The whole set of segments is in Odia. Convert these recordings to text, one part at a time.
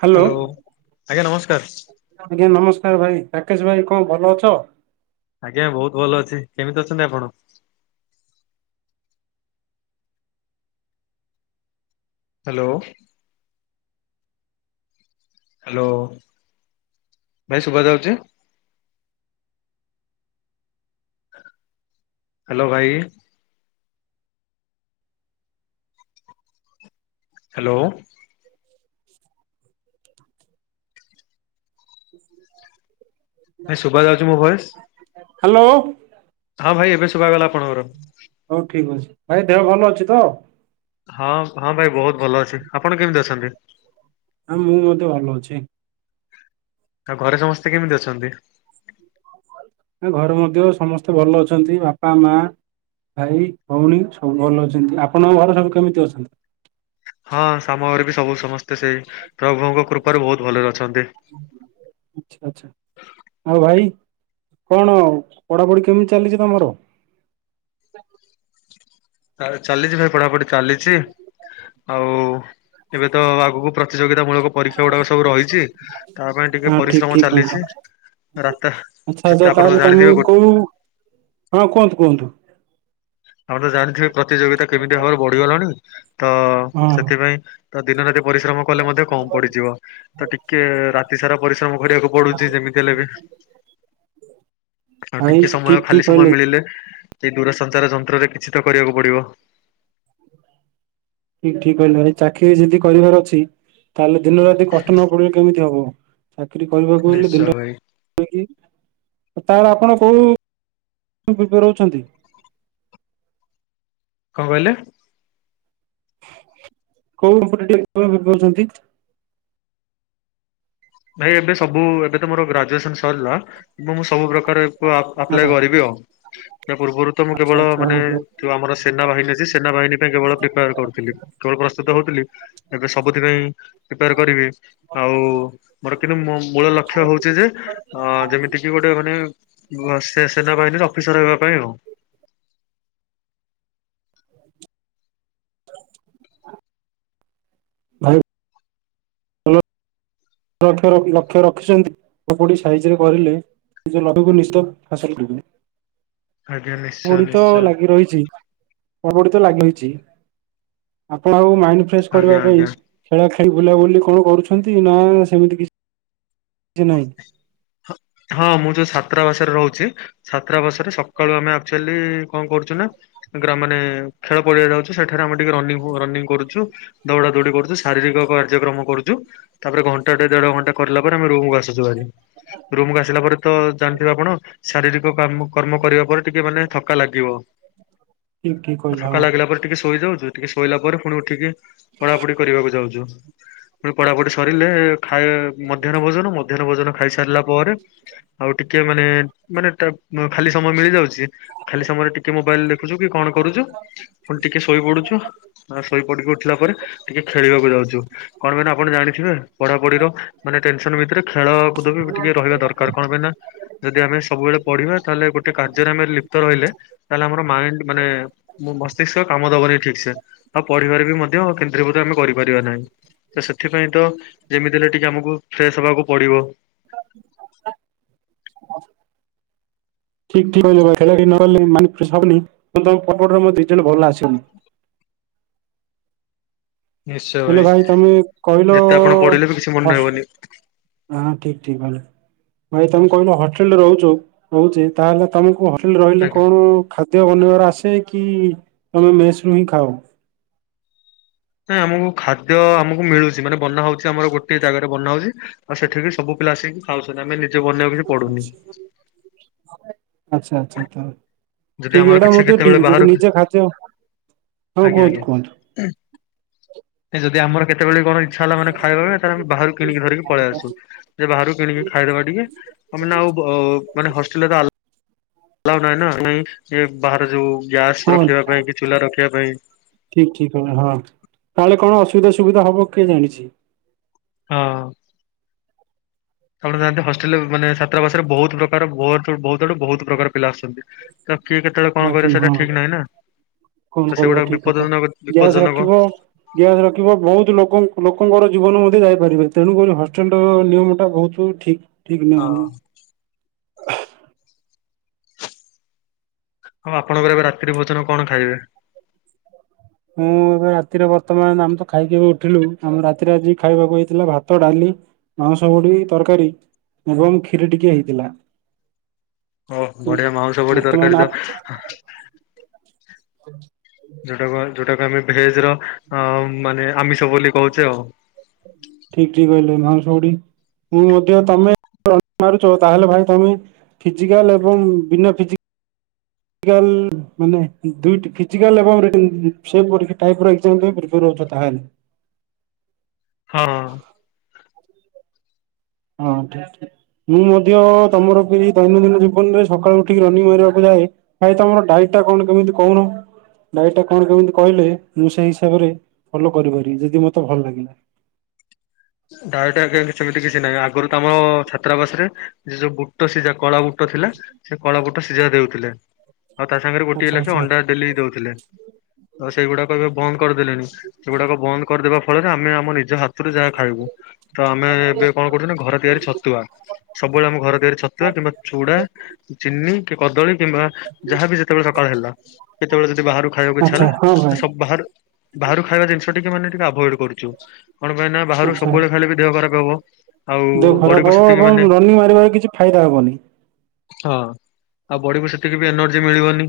ହ୍ୟାଲୋ ଆଜ୍ଞା ନମସ୍କାର। ଆଜ୍ଞା ନମସ୍ ଏ ଭାଇ ରାକେଶ ଭାଇ କଣ୍ ଭଲ ଅଛ? ଆଜ୍ଞା ବହୁତ ଭଲ ଅଛି କେମିତି ଅଛନ୍ତି ଆପଣ? ହ୍ୟାଲୋ ହ୍ୟାଲୋ ଭାଇ ସୁଭା ଯାଉଚି? ହ୍ୟାଲୋ ଭାଇ ହ୍ୟାଲୋ ଭାଇ ଶୁଭା ଯାଉଛି ମୋ ଭଏସ୍ ହ୍ୟାଲୋ ହଁ ଭାଇ ଏବେ ଶୁଭାଗଲା ଆପଣଙ୍କର ହଉ ଠିକ ଅଛି ଭାଇ ଦେହ ଭଲ ଅଛି ତ? ହଁ ହଁ ଭାଇ ବହୁତ ଭଲ ଅଛି ଆପଣ କେମିତି ଅଛନ୍ତି? ହଁ ମୁଁ ମଧ୍ୟ୍ୟ ଭଲ ଅଛି। ଆଉ ଘରେ ସମସ୍ତେ କେମିତି ଅଛନ୍ତି? ଘରେ ମଧ୍ୟ ସମସ୍ତେ ଭଲ ଅଛନ୍ତି ବାପା ମା ଭାଇ ଭଉଣୀ ସବୁ ଭଲ ଅଛନ୍ତି ଆପଣଙ୍କ ଘରେ ସବୁ କେମିତି ଅଛନ୍ତି? ହଁ ସମୟରେ ବି ସବୁ ସମସ୍ତେ ସେଇ ପ୍ରଭୁଙ୍କ କୃପାରୁ ବହୁତ ଭଲ ରେ ଅ ଆଚ୍ଛା ଆଚ୍ଛା ଆଉ ଭାଇ କଣ ପଢାପଢି କେମିତି ଚାଲିଚି ତୋମର? ଚାଳ ଚାଲିଚି ଭାଇ ପଢାପଢି ଚାଲିଛି। ଆଉ ଏବେ ତ ଆଗକୁ ପ୍ରତିଯୋଗିତା ମୂଳକ ପରୀକ୍ଷା ଗୁଡାକ ସବୁ ରହିଚି ତା ପାଇଁ ଟିକେ ହଁ ଠିକ ପରିଶ୍ରମ ଠିକ କହିଲ ଚାଲିଛି। ରାତା ଆଚ୍ଛା ଆଚ୍ଛା ଯେତେ ଆପଣ ତାହେଲେ ତ ତମେ ଜାଣିଥିବେ ଗୋ କୋଉ ହଁ କୁହନ୍ତୁ କୁହନ୍ତୁ। ଆଉ ତ ଜାଣିଥିବେ ପ୍ରତିଯୋଗିତା କେମିତି ଭାବରେ ବଢିଗଲାଣି ତ ହଁ ସେଥିପାଇଁ ତ ଦିନ ରାତି ପରିଶ୍ରମ କଲେ ମଧ୍ୟ କମ ପଡିଯିବ। ତ ଟିକେ ରାତି ସାରା ପରିଶ୍ରମ କରିବାକୁ ପଡୁଛି ଯେମିତି ହେଲେ ବି। ଆଉ ଭାଇ ଟିକେ ଠିକ ସମୟ ଠିକ ଖାଲି କହିଲେ। ସମୟ ମିଳିଲେ ସେ ଦୂର ସଞ୍ଚାର ଯନ ନ୍ତ୍ର ରେ କିଛି ତ କରିବାକୁ ପଡିବ। ଠିକ ଠିକ କହିଲେ ଭଇ ଚାକିରି ଯିଦି କରିବାର ଅଛି ତାହେଲେ ଦିନ ରାତି କଷ୍ଟ ନ ପଡିଲେ କେମିତି ହବ? ଚାକିରି କରିବାକୁ ହେଲେ ନିଶ୍ଚୟ ଦିନ ଭାଇ [inaudible] କି ଓ ତାହେଳେ ଆପଣ କୋଉ ପୁ-ପୁ-ରହୁଛନ୍ତି? କଣ କହିଲେ? କୋଉ କମ୍ଫଟେଟିଏ କଣ କରୁଛନ୍ତି। ଭାଇ ଏବେ ସବୁ ଏବେ ତ ମୋର ଗ୍ରାଜୁଏସନ୍ ସରିଲା। ମୁଁ, ମୁଁ ସବୁ ପ୍ରକାରେ ପ-ଆପ- ଆପ୍ଲାଏ ଆଚ୍ଛା କରିବି ଆଉ। ତା ପୂର୍ବରୁ ତ ମୁଁ ଆଚ୍ଛା କେବଳ ଆଚ୍ଛା ମାନେ ଓହୋ ଯୋଉ ଆମର ସେନାବାହିନୀ ଅଛି। ସେନାବାହିନୀ ପାଇଁ କେବଳ ପ୍ରିପେୟାର୍ କରୁଥିଲି। କେବଳ ପ୍ରସ୍ତୁତ ହଉଥିଲି ଏବେ ସବୁଥିପାଇଁ ପ୍ରିପେୟାର୍ କରିବି। ଆଉ ମୋର କିନ୍ତୁ ମୂ- ମୂଳ ଲକ୍ଷ୍ୟ ହଉଛି ଯେ ଅ, ଯେମିତି କିି ଗୋଟେ ମାନେ ଘସେ ସେନାବାହିନୀ ଏ ସେ ଅଫିସର ହେବା ପାଇଁ ଆଉ। [inaudible] ଭାଇ ଲ ରକ୍ଷ ରଖ, ଲକ୍ଷ ରଖିଛନ୍ତି ବା କୋଉଟି ସାଇଜରେ କରିଲେ ନିଜ ଲବେକୁ ନିିସ୍ତ ହାସଲ କରିବେ। ଆଜ୍ଞା ନିଶ୍ଚୟ ବଡି ତ ନିଶ୍ଚୟ। ଲାଗି ରହିଛି। ପ-ବଡି ତ ଲାଗିରହିଛି ଆପଣ ଆଉ ମାଇଣ୍ଡ ଫ୍ରେଶ୍ କରିବା ଆଜ୍ଞା ପାଇଁ ଆଜ୍ଞା। ଖେଳ ଖେ ସେ ବୁଲାବୁଲି କଣ କରୁଛନ୍ତି ନା ସେମିତି କିଛି ନାହିଁ? ହଁ, ହଁ, ମୁଁ ଯୋଉ ଛାତ୍ରାବାସରେ ରହୁଛି। ଛାତ୍ରାବାସରେ ସକାଳୁ ଆମେ ଆକ୍ଚୁଲି କଣ କ କରୁଚୁ ନା ଗ୍ରା ମାନେ ଖେଳ ପଡିଆ ଯାଉଛୁ ସେଠାରେ ଆମେ ଟିକେ ରନିଙ୍ଗ ହୋ ରନିଙ୍ଗ କରୁଛୁ। ଦୌଡା ଦୌଡ଼ି କରୁଚୁ। ଶାରୀରିକ କାର୍ଯ୍ୟକ୍ରମ କରୁଚୁ। ତାପରେ ଘଣ୍ଟା ଟେ ଦେଢ ଘଣ୍ଟା କରିଲା ପରେ ଆମେ ରୁମ୍ କୁ ଆସ ଆସୁ ଭାରି। ରୁମ୍ କୁ ଆସିଲା ପରେ ତ ଜାଣିଥିବେ ଆପଣ ଶାରୀରିକ କାମ କର୍ମ କରିବା ପରେ ଟିକେ ମାନେ ଥକା ଲାଗିବ। ଠିକ ଠିକ ଓ କହିଲ ଥକା ହଁ। ଲାଗିଲା ପରେ ଟିକେ ଶୋଇଯାଉ ଯେ ଟିକେ ଶୋଇଲା ପରେ ପୁଣି ଉଠିକି ପଢାପଢି କରିବାକୁ ଯାଉଚୁ। ପୁଣି ପଢାପଢି ସରିଲେ ଖାଏ ମଧ୍ୟାହ୍ନ ଭୋଜନ। ମଧ୍ୟାହ୍ନ ଭୋଜନ ଖାଇସାରିଲା ପରେ ଆଉ ଟିକେ ମାନେ ମାନେ ଟା ଅଁ, ଖାଲି ସମୟ ମିଳିଯାଉ ଚି, ଖାଲି ସମୟରେ ଟିକେ ମୋବାଇଲ୍ ଦେଖୁଚୁ କି କଣ କରୁଚୁ। ପୁଣି ଟିକେ ଶୋଇ ପଡୁଛୁ। ଆ, ଶୋଇପଡିକି ଉଠିଲା ପରେ ଟିକେ ଖେଳିବାକୁ ଯାଉଚୁ। କଣ ପାଇଁ ନା ଆପଣ ଜାଣିଥିବେ ପଢାପଢିର ମାନେ ଏ ଟେନସନ ଭିତରେ ଖେଳ କୁଦ ବି ଟିକେ ରହିବା ଦରକାର କଣ ପାଇଁ ନା ଯଦି ଆମେ ସବୁବେଳେ ପଢିବା ତାହେଲେ ଗୋଟେ କାର୍ଯ୍ୟରେ ଆମେ ଲିପ୍ତ ରହିଲେ। ତାହେଲେ ଆମର ମାଇଣ୍ଡ ମାନେ ମୁଁ ମସ୍ତିଷ୍କ କାମ ଦବନି ଠିକ ସେ। ଆଉ ପଢିବାରେ ବି ମଧ୍ୟ କେନ୍ଦ୍ରୀଭୂତ ଆମେ କରିପାରିବା ନାହିଁ। ତ ସେଥିପାଇଁ ତ ଯେମିତି ହେଲେ ଟିକେ ଆମକୁ ଫ୍ରେସ୍ ହବାକୁ ପଡିବ। ହଁ। [inaudible] ଠିକ ଠିକ କହିଲ ଭାଇ। ଖେଳ ଟି ନ କଲେ ମାଇଣ୍ଡ ଫ୍ରେସ୍ ହବନି। ତେଣୁ ତୋମ ପଟ ପଟର ମୋ ଡିଟେଲ ଭଲ ଆସେନି। [inaudible] ହେଲେ ଭାଇ ତୋମେ କହିଲ ଯେତେ ଆପଣ ପଢିଲେ ବି କିଛି ମନେ ହସ୍, ରହିବନି ହଁ ଠିକ ଠିକ ଭାବିଲ। ଭାଇ ତୋମେ କହିଲ ହଟେଲ୍ ରେ ରହୁଛୁ ରହୁଚି। ତାହେଲେ ତୋମେ କୁହ ଟିଲ ରହିଲେ ଆଜ୍ଞା। କଣ ଖାଦ୍ୟ ବନେଇବାର ଆସେ କି ତେ ମେସ୍ ରୁ ହି ଖାଅ? ନାଇଁ ଆମକୁ ଖାଦ୍ୟ ଆମକୁ ମିଳୁଛି ମାନେ ବନା ହଉଛି ଆମର ଗୋଟେ ଜାଗାରେ ବନା ହଉଛି ଆଉ ସେଠିକି ସବୁ ପିଲା ଆସିକି ଖାଉଛନ୍ତି ଆମେ ନିଜେ ବନେଇବାକୁ କିଛି ପଡୁନି। ଆଚ୍ଛା ଆଚ୍ଛା ତ ଯଦି ଠିକ୍ ଆମର ଏଟା କିଛି ମତେ କେତେବେଳେ ଠିକ୍ ବାହାରୁ ଯଦି ନିଜେ ଖାଦ୍ୟ ହଁ ଆଜ୍ଞା କୁହନ୍ତୁ ଆଜ୍ଞା କୁହନ୍ତୁ ଯଦି ଆମର କେତେବେଳେ କଣ ଇଚ୍ଛା ହେଲା ମାନେ ଖାଇବା ପାଇଁ ତାହାଲେ ଆମେ ବାହାରୁ କିଣି ଧରିକି ପଳେଇ ଆସୁ ବାହାରୁ କିଣିକି ଖାଇଦବା ଟିକେ ମାନେ ନେ ଆଉ ମାନେ ହଷ୍ଟେଲ ର ଆଲା ଏଲାଓ ନାହିଁ ନା ବାହାର ଯୋଉ ଗ୍ୟାସ ହଁ ରଖିବା ପାଇଁ କି ଚୁଲା ରଖିବା ପାଇଁ ଠିକ୍ ଠିକ୍ ହଁ ତାହାଲେ କଣ ଅସୁବିଧା ସୁବିଧା ହବ କିଏ ଜାଣିଛି? ହଁ। ଆପଣ ଯାଆନ୍ତି ହଷ୍ଟେଲରେ ମାନେ ସାତ୍ରବାସରେ ବହୁତ ପ୍ରକାର ବହୁତୁ ଆଡୁ ବହୁତ ପ୍ରକାର ପିଲା ଆସନ୍ତି କିଏ କେତେବେଳେ କଣ କରେ ସେଟା ହଁ। ଠିକ୍ ନାହିଁ ନା। ତ କଣ କରିବ ସେଗୁଡାକ ଠିକ୍ କଥା ବିପଦଜନକ ଗ୍ୟାସ ବିପଦଜନକ। ରଖିବ ଗ୍ୟାସ ରଖିବ ବହୁତ ଲୋକ ଲୋକଙ୍କର ଜୀବନ ମଧ୍ୟ ଯାଇପାରିବନି ତେଣୁକରି ହଷ୍ଟେଲ ର ନିୟମ ଟା ବହୁତ ଠିକ୍। ହଁ। [unintelligible] ଆଉ ଆପଣଙ୍କର ଏବେ ରାତିରେ ଭୋଜନ କଣ ଖାଇବେ? ମୁଁ ଏବେ ରାତିରେ ବର୍ତ୍ତମାନ ଆମେ ତ ଖାଇକି ବି ଉଠିଲୁ ଆମ ରାତିରେ ଆଜି ଖାଇବାକୁ ହେଇଥିଲା ଭାତ ଡାଲି ମାଉଁସ ବଢି ତରକାରୀ ଏବଂ କ୍ଷୀର ଟିକିଏ ହେଇଥିଲା। ଓ ବଢିଆ ମାଉଁସ ବଢି ବର୍ତ୍ତମାନ ତରକାରୀ ତ ହଁ ଯୋଉଟାକୁ ଯୋଉଟାକୁ ଆମେ ଭେଜ୍ ର ମାନେ ଆମିଷ ବୋଲି କହୁଛେ ଆଉ। ଠିକ୍ ଠିକ୍ କହିଲେ ମାଉଁସ ମୁଢ଼ି ମୁ ମଧ୍ୟ ତମେ ମାରୁଛ ତାହାଲେ ଭାଇ ତମେ ଫିଜିକାଲ ଏବଂ ବିନା ଫିଜିକା ଫିଜିକାଲ ମାନେ ଦୁଇଟି ଫିଜିକାଲ ଏବଂ ସେ ପରିକା ଟାୟୀପ୍ ର ଏକ୍ଜାମ କରି ପାରିବ। ଉଠ ତାହାଲେ। ହଁ। ହଁ ଠିକ୍ ଠିକ୍। ମୁଁ ମଧ୍ୟ ତମର କି ଦୈନନ୍ଦିନ ଜୀବନରେ ସକାଳୁ ଉଠିକି ରନିଂ ମାରିବାକୁ ଯାଏ କାଇଁ ତମର ଡାଇଟ୍ ଟା କଣ କେମିତି କହୁନ? ଡାଇଟ୍ ଟା କଣ କେମିତି କହିଲେ ମୁଁ ସେଇ ହିସାବରେ ଫୋଲା କରିପାରିବି ଯଦି ମତେ ଭଲ ଲାଗିଲା। [unintelligible] ଡାଇଟ୍ ଆଜ୍ଞା ସେମିତି କିଛି ନାହିଁ ଆଗରୁ ତ ଆମର ଛାତ୍ରାବାସରେ ଯୋଉ ବୁଟ ସିଝା କଳା ବୁଟ ଥିଲା ସେ କଳା ବୁଟ ସିଝା ଦେଉଥିଲେ। ଆଉ ତା ସାଙ୍ଗରେ ଗୋଟଏ ଆଚ୍ଛା ଲାଖେ ଆଚ୍ଛା ଅଣ୍ଡା ଡେଲି ଦଉଥିଲେ ଆଉ ସେଇଗୁଡାକ ଏବେ ବନ୍ଦ କରିଦେଲେଣି ସେଗୁଡାକ ବନ୍ଦ କରିଦେବା ଫଳରେ ଆମେ ଆମ ନିଜ ହାତରୁ ଯାହା ଖାଇବୁ ତ ଆମେ ଏବେ କଣ କରୁଛୁ ଘରେ ତିଆରି ଛତୁଆ ସବୁବେଳେ ଆମେ ଘର ତିଆରି ଛତୁଆ କିମ୍ବା ଚୁଡା, ଚିନି, କି କଦଳୀ କିମ୍ବା ଯାହାବି ଯେତେବେଳେ ସକାଳ ହେଲା କେତେବେଳେ ଯଦି ବାହାରକୁ ଖାଇବାକୁ ଇଚ୍ଛା ଆଚ୍ଛା ହେଲା ହଁ ଭାଇ ସବୁ ବାହାରୁ ବାହାରୁ ଖାଇବା ଜିନିଷ ଟିକେ ମାନେ ଟିକେ ଆଭଏଡ କରୁଛୁ କଣ ପାଇଁ ନା ବାହାରୁ ଆଚ୍ଛା। ସବୁବେଳେ ଖାଇଲେ ବି ଦେହ ଖରାପ୍ ହବ। ଆଉ ଦେହ ବଡିକୁ ଖରାପ ହବ ସେତିକି ଏବଂ ମାନେ ରନିଂ ମାରିବାର କିଛି ଫାଇଦା ହବନି। ହଁ ଆଉ ବଡିକୁ ସେତିକି ବି ଏନର୍ଜି ମିଳିବନି।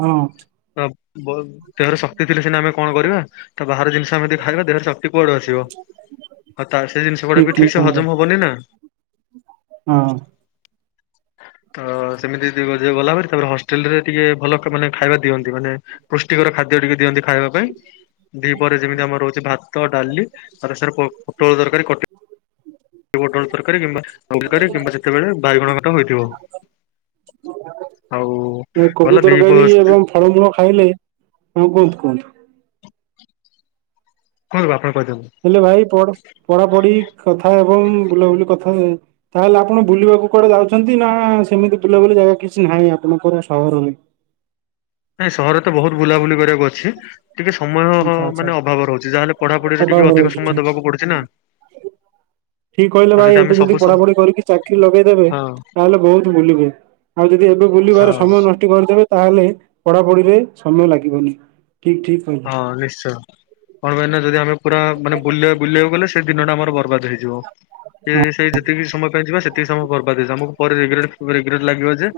ହଁ। ବହୁତୁ ଦେହର ଶକ୍ତି ଥିଲେ ସିନା ଆମେ କଣ କରିବା ତ ବାହାର ଜିନିଷ ଆମେ ଯଦି ଖାଇବା ଦେହର ଶକ୍ତି କୁଆଡୁ ଆସିବ। ହଉ ତାର ସେ ଜିନିଷଗୁଡା ଠିକ ବି ଠିକ ଠିକ୍ ସେ କହିଲେ ହଜମ ହବନି ନା। ହଁ। [unintelligible] ତ ସେମିତି ଯଦି ଗଲା ପରେ ତାପରେ ହଷ୍ଟେଲ ରେ ଟିକେ ଭଲ ମାନେ ଖାଇବା ଦିଅନ୍ତି ମାନେ ପୁଷ୍ଟିକର ଖାଦ୍ୟ ଟିକେ ଦିଅନ୍ତି ଖାଇବା ପାଇଁ ଦି ପରେ ଯେମିତି ଆମର ରହୁଛି ଭାତ ଡାଲି ସରି ସାର୍ ପୋଟଳ ତରକାରୀ କଟା। ପୋଟଳ ତରକାରୀ କିମ୍ବା କିମ୍ବା ଯେତେବେଳେ ବାଇଗଣ ଘାଣ୍ଟ ହୋଇଥିବ। ଆଉ ଗଲା କୋବି ଦି ତରକାରୀ ଏବଂ କୁହନ୍ତୁ ଫଳମୂଳ ଖାଇଲେ। ହଁ କୁହନ୍ତୁ କୁହନ୍ତୁ। କୁଣନ୍ତୁ ଆପଣ। କହିଦିଅନ୍ତୁ ହେଲେ ଭାଇ ପଢ ପଢାପଢି କଥା ହେବ। ଏବଂ ବୁଲାବୁଲି କଥାଏ ତାହେଲେ ଆପଣ ବୁଲିବାକୁ କୁଆଡେ ଯାଉଛନ୍ତି ନା ସେମିତି ବୁଲାବୁଲି ଜାଗା କିଛି ନାହିଁ। ନାଇଁ ଆପଣ ଙ୍କ ସହରହୋଇ। ନାଇଁ ସହର ତ ବହୁତ ବୁଲାବୁଲି କରିବାକୁ ଅଛି। ଟିକେ ସମୟ ଆଚ୍ଛା ଆଚ୍ଛା ମାନେ ଅଭାବ ରହୁଛି ଯାହାେଲେ ପଢାପଢିରେ ଅଭାବ ଟିକେ ଅଧିକ ରହୁଛି ସମୟ ଠିକ ଦବାକୁ ପଡୁଛି ନା। [inaudible] ଠିକ କହିଲେ ଆଉ ଭାଇ ଆମେ ଏବେ ଯଦି ସବୁ ସମ ପଢାପଢି କରିକି ଚାକିରି ଲଗେଇଦେବେ ହଁ ତାହେଲେ ବହୁତ ବୁଲିବେ। ଆଉ ଯଦି ଏବେ ବୁଲିବାର ହଁ ସମୟ ନଷ୍ଟ କରିଦେବେ ତାହେଲେ ପଢାପଢିରେ ସମୟ ଲାଗିବନି। ଠିକ ଠିକ କହିଲେ ହଁ ନିଶ୍ଚୟ କଣ ପାଇଁନା ଯଦି ଆମେ ପୁରା ମାନେ ବୁଲିବା ବୁଲିବାକୁ ଗଲେ ସେ ଦିନଟା ଆମର ବର୍ବାଦ ହେଇଯିବ। ସେ ସେଇ ଯେତିକି ସମୟ ପାଇଁ ଯିବା ସେତିକି ସମୟ ବରର୍ବାଦ ହେଇଯିବ ଆମକୁ ପରେ ରିଗ୍ରେଟ ଲାଗିବ ଯେ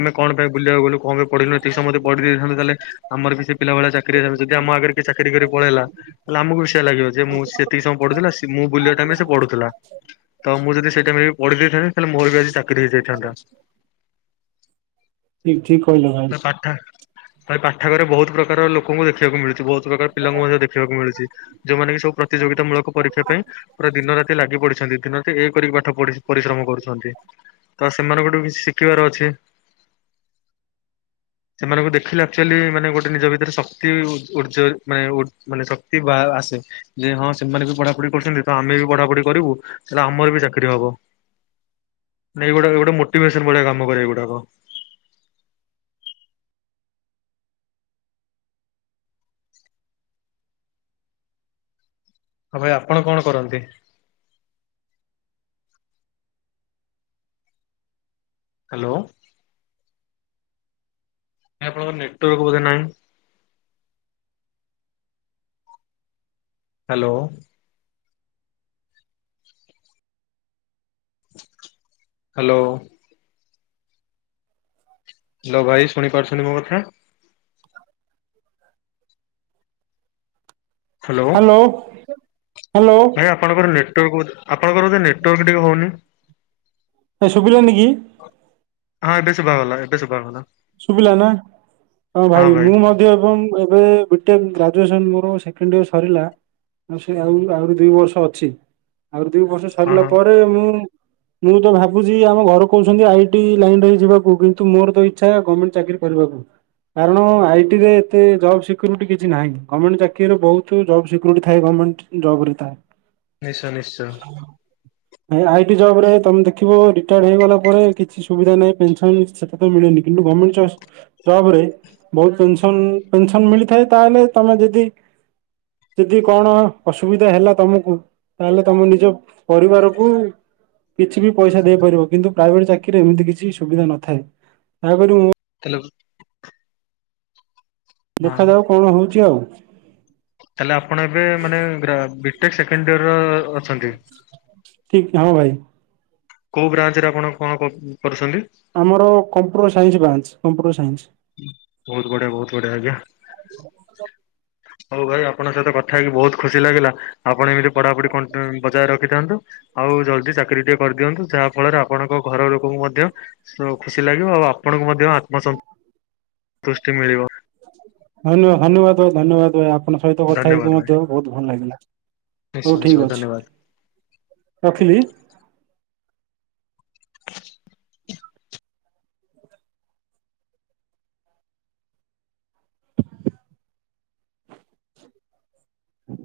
ଆମେ କଣ ପାଇଁ ବୁଲିବାକୁ ଗଲୁ କଣ ପଢିଲୁନି ଏତିକି ସମୟେ ପଢିଦେଇଥାନ୍ତେ ତାହେଲେ ଆମର ବି ସେ ପିଲା ଭଳିଆ ଚାକିରି। ହେଇଥାନ୍ତା ଯଦି ଆମ ଆଗରେ କି ଚାକିରି କରି ପଳେଇଲା ତାଲେ ଆମକୁ ବି ସେୟା ଲାଗିବ ଯେ ମୁଁ ସେତିକି ସମୟ ପଢୁଥିଲା ନା ମୁଁ ବୁଲିବା ଟାଇମ୍ ରେ ସେ ପଢୁ ପଢୁଥିଲା। ତ ମୁଁ ଯଦି ସେଇଟାଇମ ରେ ବି ପଢି ଦେଇଥାନ୍ତି ତାହେଲେ ମୋର ବି ଆଜି ଚାକିରି ହେଇଯାଇଥାନ୍ତା। ଠିକ ଠିକ କହିଲ ଭାଇ। ତ ପାଠାଗାର ରେ ବହୁତ ପ୍ରକାର ଲୋକଙ୍କୁ ଦେଖିବାକୁ ମିଳୁଛି ବହୁତ ପ୍ରକାର ପିଲାଙ୍କୁ ମଧ୍ୟ ଦେଖିବାକୁ ମିଳୁଛି। ଯୋଉମାନେବି ସବୁ ପ୍ରତିଯୋଗିତା ମୂଳକ ପରୀକ୍ଷା ପାଇଁ ପାଇଁ ଦିନ ରାତି ଲାଗି ପଡିଛି। ଅଛନ୍ତି ଦିନରାତି ଏକ କରିକି ପାଠ ପଢି ପରିଶ୍ରମ କରୁଛନ୍ତି ତ ସେମାନଙ୍କଠୁ କିଛି ଶିଖିବାର ଅଛି। ସେମାନଙ୍କୁ ଦେଖିଲେ ଆକ୍ଚୁଆଲି ମାନେ ଗୋଟେ ନିଜ ଭିତରେ ଶ ଉ ମାନେ ମାନେ ଶକ୍ତି ବା ଆସେ ଯେ ହଁ ସେମାନେ ବି ପଢାପଢି କରୁଛନ୍ତି ତ ଆମେ ପଢାପଢି କରିବୁ ତାହାଲେ ଆମର ବି ଚାକିରି ହବ। ନ ଏଗୁଡା ଏଗୁଡା ଗୋଟେ ମୋଟିଭେସନ ଭଳିଆ କାମ କରେ ଏଗୁଡାକ। ହଁ ଭାଇ ଆପଣ କଣ କରନ୍ତି? ହ୍ୟାଲୋ। ଆପଣଙ୍କ ନେଟୱର୍କ ବୋଧେ ନାହିଁ। ହ୍ୟାଲୋ। ହ୍ୟାଲୋ। ହ୍ୟାଲୋ ଭାଇ ଶୁଣିପାରୁଛନ୍ତି ମୋ କଥା। ହ୍ୟାଲୋ। ହ୍ୟାଲୋ ଭାଇ ଆପଣଙ୍କର ନେଟୱାର୍କ ବୋଧେ ଆପଣଙ୍କର ବୋଧହୁଏ ନେଟୱାର୍କ ଟିକେ ହଉନି। ଏ ଶୁଭିଲାନି କି ହଁ ଏବେ ଶୁଭାଗଲା ଏବେ ଶୁଭାଗଲା। ଶୁଭିଲା ନା ହଁ ଭାଇ ମୁଁ ମଧ୍ୟ ଏବଂ ଏବେ ବିଟେକ୍ ଗ୍ରା ଜୁଏସନ ମୋର ସେକେଣ୍ଡ ଇୟର ସରିଲା ଆହୁରି ଦୁଇ ବର୍ଷ ଅଛି। ଆଉ ଦିଇ ବର୍ଷ ହଁ ସରିଲା ହଁ ପରେ ମୁଁ ମୁଁ ତ ଭାବୁଛି ଆମ ଘରୁ କହୁଛନ୍ତି ଆଇଟି ଲାଇନ ରେ ଯିବାକୁ କିନ୍ତୁ ମୋର ତ ଇଛା ଗରମେଣ୍ଟ ଚାକିରି କରିବାକୁ। କାରଣ ଆଇ ଟିରେ ଏତେ ଜବ୍ ସିକ୍ୟୁରିଟି କିଛି ନାହିଁ ଗରମେଣ୍ଟ ଚାକିରିରେ ବହୁତ ଜବ ସିକ୍ୟୁରିଟି ଥାଏ। ମେଣ୍ଟ ଜବରେ ତାହା। ନିଶ୍ଚୟ ନିଶ୍ଚୟ। ଆଇଟି ଜବ ରେ ତମେ ଦେଖିବ ରିଟାୟାର୍ ହେଇଗଲା ପରେ କିଛି ସୁବିଧା ନାହିଁ ପେନସନ ସେତେ ତ ମିଳୁନି। କିନ୍ତୁ ଗରମେଣ୍ଟ ଜବ ରେ ବହୁତ ପେନସନ। ପେନସନ ମିଳିଥାଏ ତାହେଲେ ତମେ ଯଦି ଯଦି କଣ ଅସୁବିଧା ହେଲା ତମକୁ ତାହେଲେ ତମ ନିଜ ପରିବାରକୁ କିଛି ବି ପଇସା ଦେଇ ପାରିବ କିନ୍ତୁ ପ୍ରାଇଭେଟ ଚାକିରିରେ ଏମିତି କିଛି ସୁବିଧା ନ ଥାଏ ଯାହାକ ମୁଁ ହେଲ୍ଲୋ। ଦେଖାଯାଉ କଣ ହଉଛି ଆଉ। ତାଲେ ଆପଣ ଏବେ ମାନେ ବିଟେ ସେକେଣ୍ଡ ଇୟର ର ଅଛନ୍ତି? ଠିକ ହଁ ଭାଇ। କୋଉ ବ୍ରାଞ୍ଚ ରେ ଆପଣ କଣ କରୁଛନ୍ତି? ଆମର computer science branch computer science. ବହୁତ ବଢିଆ ବହୁତ ବଢିଆ ଆଜ୍ଞା। ହଉ ଭାଇ ଆପଣଙ୍କ ସହିତ କଥା ହେଇକି ବହୁତ ଖୁସି ଲାଗିଲା। ଆପଣ ଏମିତି ପଢାପଢି ବଜାୟ ରଖିଥାନ୍ତୁ ଆଉ ଜଲଦି ଚାକିରି ଟିକେ କରିଦିଅନ୍ତୁ ଯାହା ଫଳରେ ଆପଣଙ୍କ ଘର ଲୋକଙ୍କୁ ମଧ୍ୟ ଖୁସି ଲାଗିବ ଆଉ ଆପଣ ମଧ୍ୟ ଆତ୍ମସନ୍ତ ଦୃଷ୍ଟି ମିଳିବ। ଧନ୍ୟବାଦ ଧନ୍ୟବାଦ ଭାଇ ଧନ୍ୟବାଦ ଭାଇ। ଆପଣଙ୍କ ସହିତ କଥା ଧନ୍ୟବାଦ ହେଇକି ଭାଇ ମଧ୍ୟ ବହୁତ ଭଲ ଲାଗିଲା ହଉ ନିଶ୍ଚୟ ନିଶ୍ଚୟ ଠିକ ଅଛି। ଧନ୍ୟବାଦ। ରଖିଲି। ହୁଁ